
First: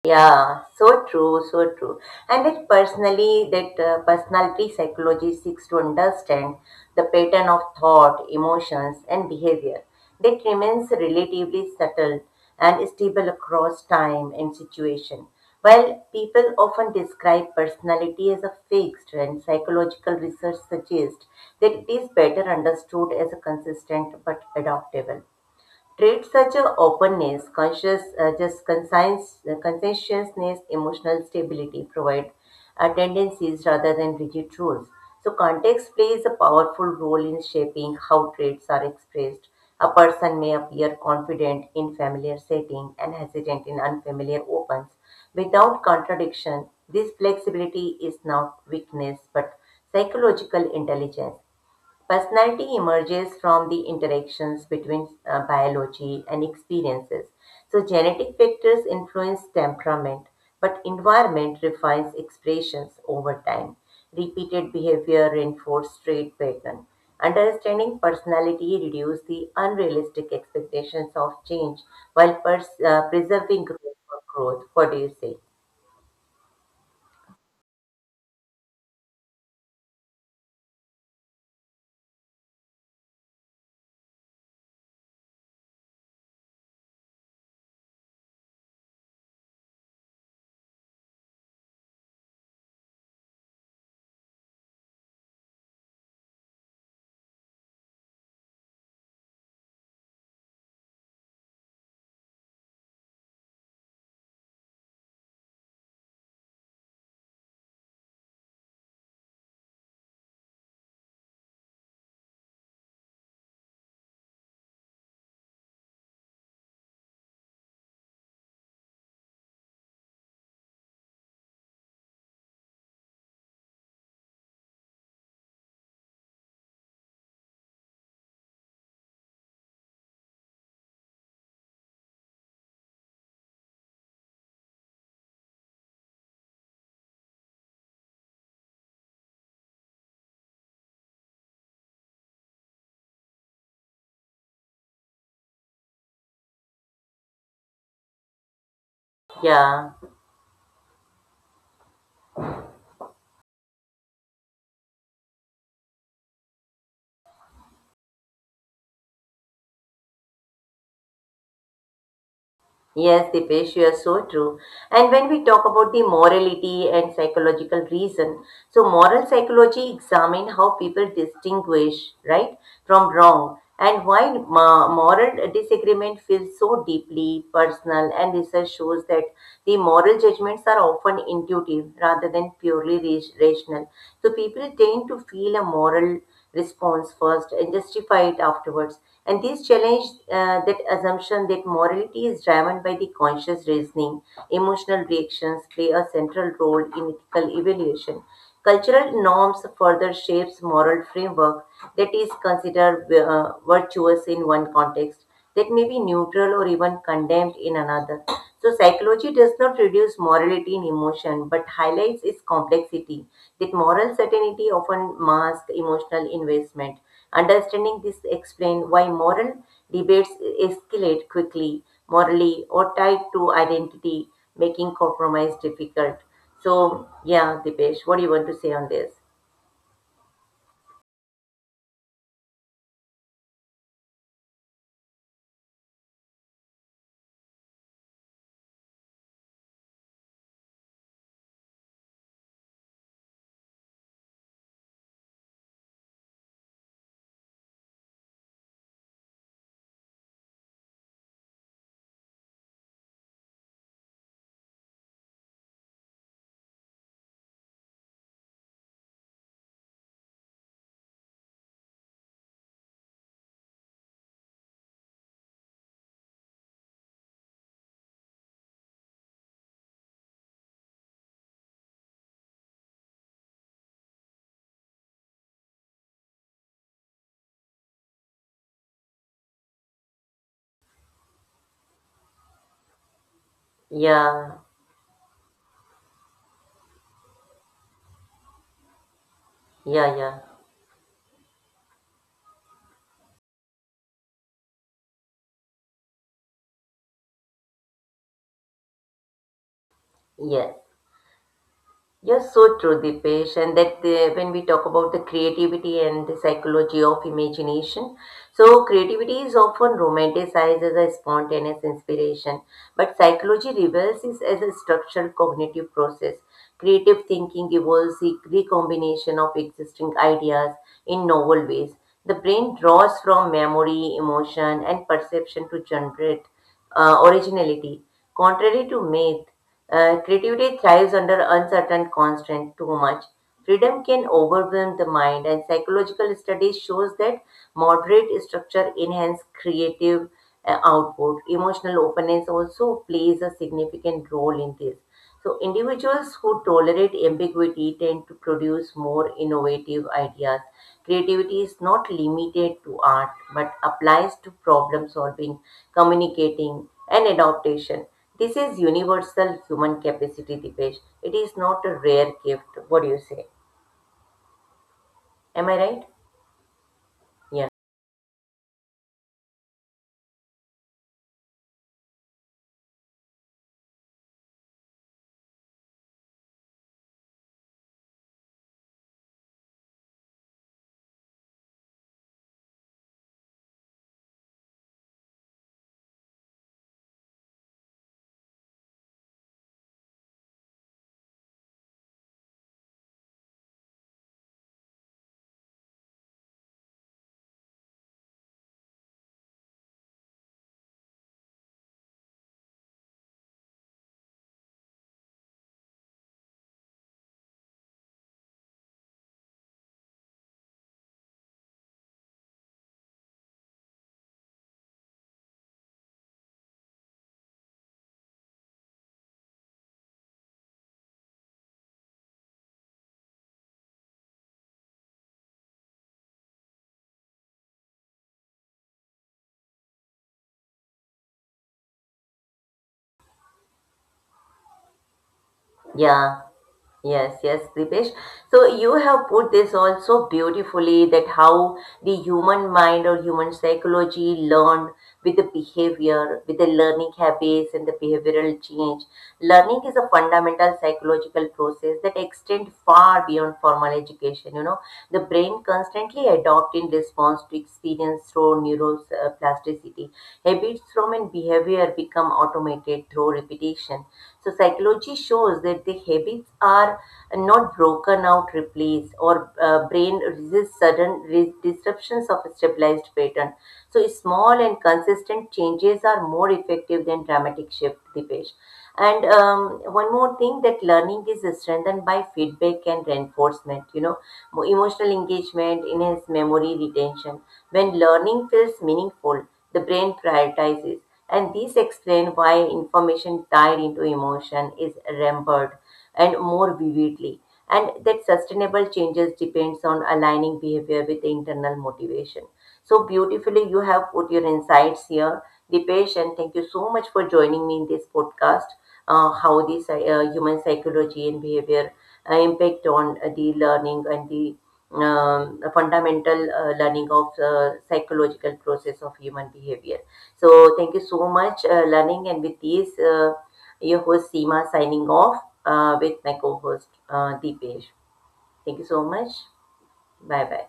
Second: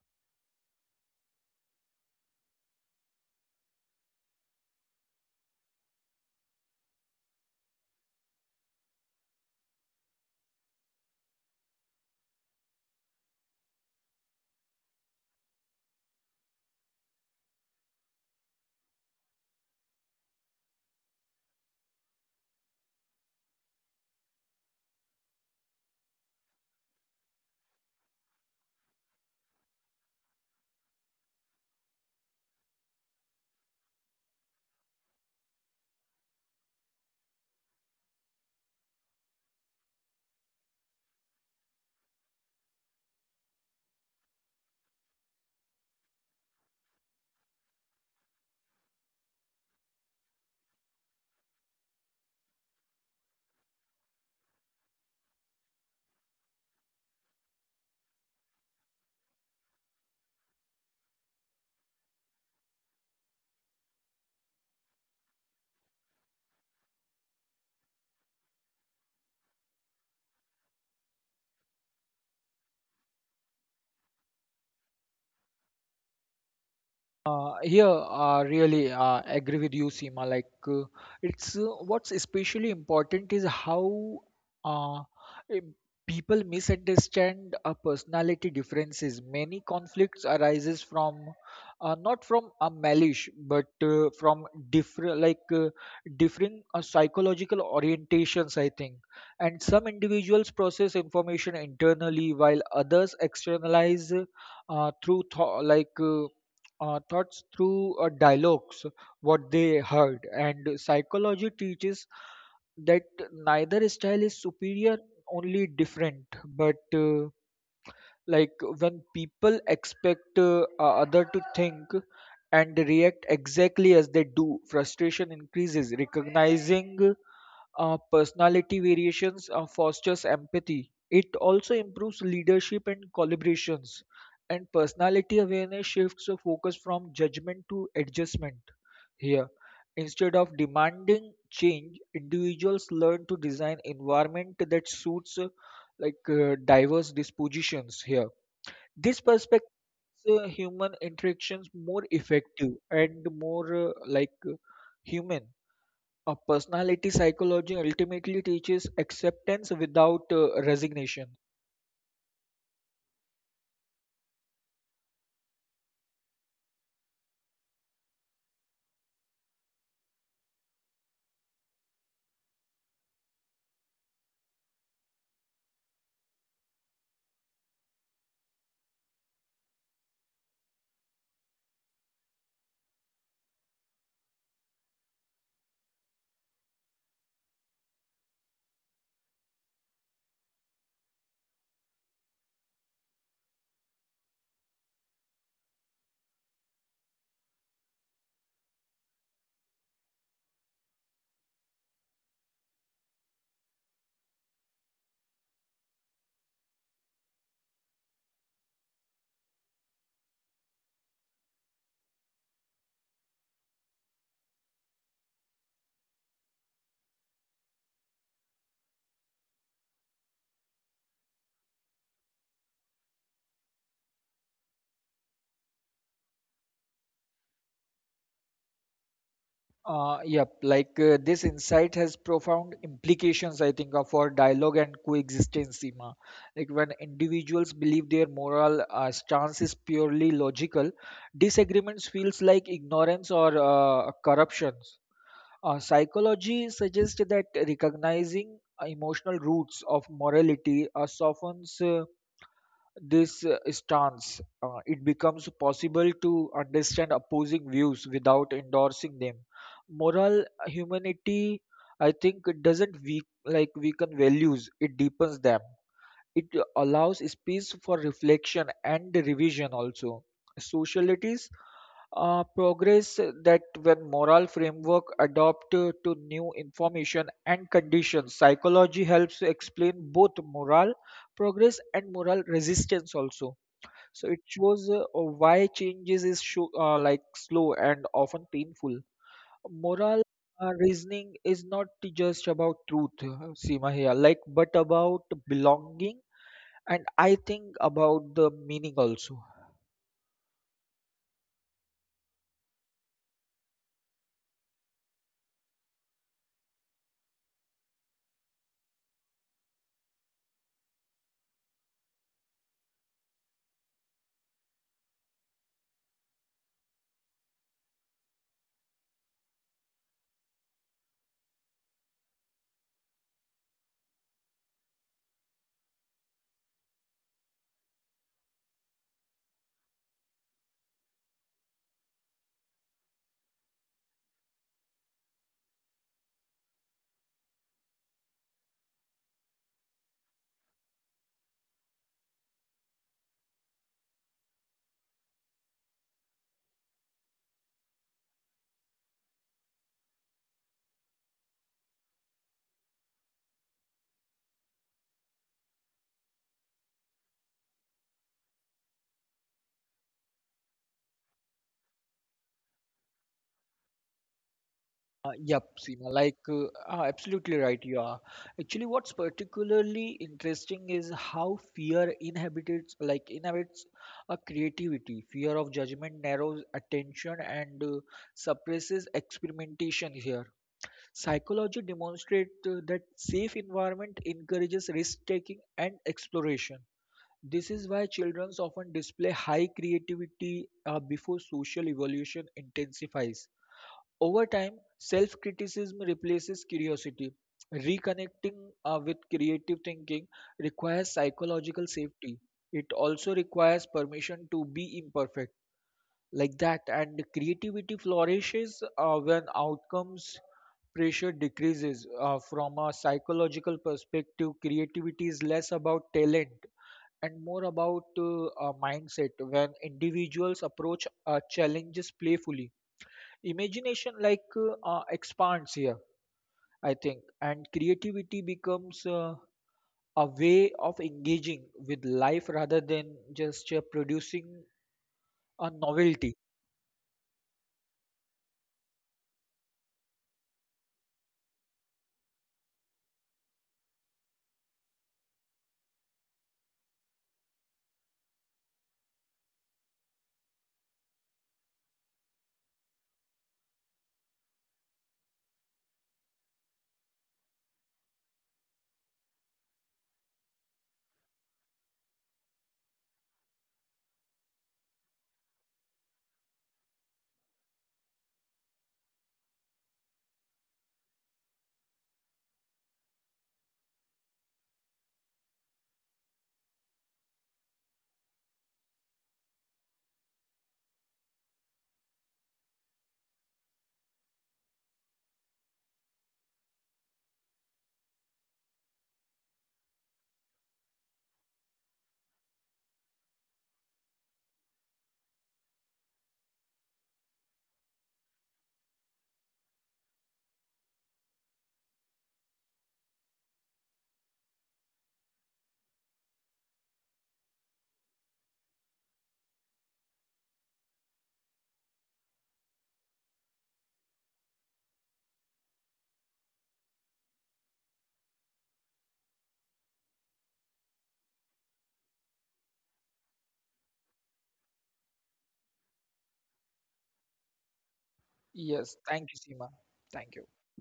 [SPEAKER 1] Yeah, so true, so true. And that personally, that personality psychology seeks to understand the pattern of thought, emotions, and behavior that remains relatively subtle and stable across time and situation. While people often describe personality as a fixed, and psychological research suggests that it is better understood as a consistent but adaptable. Traits such as openness, conscientiousness, emotional stability provide tendencies rather than rigid rules. So context plays a powerful role in shaping how traits are expressed. A person may appear confident in familiar setting and hesitant in unfamiliar opens. Without contradiction, this flexibility is not weakness but psychological intelligence. Personality emerges from the interactions between biology and experiences. So, genetic factors influence temperament, but environment refines expressions over time. Repeated behavior reinforces trait pattern. Understanding personality reduces the unrealistic expectations of change while preserving growth for growth. What do you say?
[SPEAKER 2] Here, I really agree with you, Seema. Like, it's what's especially important is how uh, eh, people misunderstand personality differences. Many conflicts arises from not from a malice, but from different, like differing psychological orientations. I think, and some individuals process information internally, while others externalize through thought, like thoughts through dialogues, what they heard. And psychology teaches that neither style is superior, only different. But like when people expect other to think and react exactly as they do, frustration increases. Recognizing personality variations fosters empathy. It also improves leadership and collaborations. And personality awareness shifts the focus from judgment to adjustment here. Instead of demanding change, individuals learn to design environment that suits diverse dispositions here. This perspective
[SPEAKER 1] Yeah.
[SPEAKER 2] makes human interactions more effective and more human. A personality psychology ultimately teaches acceptance without resignation.
[SPEAKER 1] Yes, Dipesh, you are so true. And when we talk about the morality and psychological reason, so moral psychology examine how people distinguish right from wrong and why moral disagreement feels so deeply personal. And research shows that the moral judgments are often intuitive rather than purely rational. So people tend to feel a moral response first and justify it afterwards. And these challenge that assumption that morality is driven by the conscious reasoning. Emotional reactions play a central role in ethical evaluation. Cultural norms further shapes moral framework that is considered virtuous in one context that may be neutral or even condemned in another. So, psychology does not reduce morality in emotion but highlights its complexity, that moral certainty often masks emotional investment. Understanding this explains why moral debates escalate quickly, morally, or tied to identity, making compromise difficult. So, yeah, Dipesh, what do you want to say on this?
[SPEAKER 2] Yep, like this insight has profound implications, I think, of our dialogue and coexistence, Seema. Like when individuals believe their moral stance is purely logical, disagreements feels like ignorance or corruptions. Psychology suggests that recognizing emotional roots of morality softens this stance. It becomes possible to understand opposing views without endorsing them. Moral humanity, I think, it doesn't weaken values; it deepens them. It allows space for reflection and revision also. Socialities progress that when moral framework adopt to new information and conditions. Psychology helps explain both moral progress and moral resistance also, so it
[SPEAKER 1] Yeah,
[SPEAKER 2] shows why changes is show, like slow and often painful. Moral
[SPEAKER 1] yeah, yeah,
[SPEAKER 2] reasoning is not just about truth, Seema here, like, but about belonging and I think about the meaning also.
[SPEAKER 1] yes. You're so true, Dipesh, and that the, when we talk about the creativity and the psychology of imagination, so creativity is often romanticized as a spontaneous inspiration, but psychology reveals it as a structural cognitive process. Creative thinking evolves the recombination of existing ideas in novel ways. The brain draws from memory, emotion, and perception to generate originality. Contrary to myth, creativity thrives under uncertain constant too much. Freedom can overwhelm the mind, and psychological studies shows that moderate structure enhance creative output. Emotional openness also plays a significant role in this. So, individuals who tolerate ambiguity tend to produce more innovative ideas. Creativity is not limited to art but applies to problem solving, communicating, and adaptation. This is universal human capacity, Dipesh. It is not a rare gift. What do you say?
[SPEAKER 2] Yep,
[SPEAKER 1] Am I
[SPEAKER 2] Seema,
[SPEAKER 1] right?
[SPEAKER 2] absolutely
[SPEAKER 1] Yeah.
[SPEAKER 2] right. You are actually, what's particularly interesting is how fear inhibits, like inhibits a creativity. Fear of judgment narrows attention and suppresses experimentation. Here, psychology demonstrates that safe environment encourages risk taking and exploration. This is why children often display high creativity before social evolution intensifies. Over time, self criticism replaces curiosity. Reconnecting with creative thinking requires psychological safety. It also requires permission to be imperfect, like that, and creativity flourishes when outcomes pressure decreases. From a psychological perspective, creativity is less about talent and more about a mindset. When individuals approach challenges playfully, imagination expands here, I think, and creativity becomes a way of engaging with life rather than just producing a novelty.
[SPEAKER 1] Yeah. Yes, yes, Dipesh. So you have put this also beautifully that how the human mind or human psychology learned with the behavior, with the learning habits and the behavioral change. Learning is a fundamental psychological process that extends far beyond formal education. You know, the brain constantly adopts in response to experience through neuroplasticity. Habits from and behavior that become automated through repetition. So psychology shows that the habits are not broken out, replaced, or brain resists sudden disruptions of a stabilized pattern. So small and consistent changes are more effective than dramatic shift, Dipesh. And one more thing that learning is strengthened by feedback and reinforcement. You know, emotional engagement enhances memory retention. When learning feels meaningful, the brain prioritizes. And these explain why information tied into emotion is remembered and more vividly, and that sustainable changes depends on aligning behavior with the internal motivation. So beautifully, you have put your insights here, Dipesh, and thank you so much for joining me in this podcast. How this human psychology and behavior impact on the learning and the fundamental learning of psychological process of human behavior. So thank you so much, Learning. And with these, your host Seema signing off with my co-host Deepesh. Thank
[SPEAKER 2] Yes,
[SPEAKER 1] you so
[SPEAKER 2] thank you,
[SPEAKER 1] much.
[SPEAKER 2] Sima. Thank you.
[SPEAKER 1] Bye bye.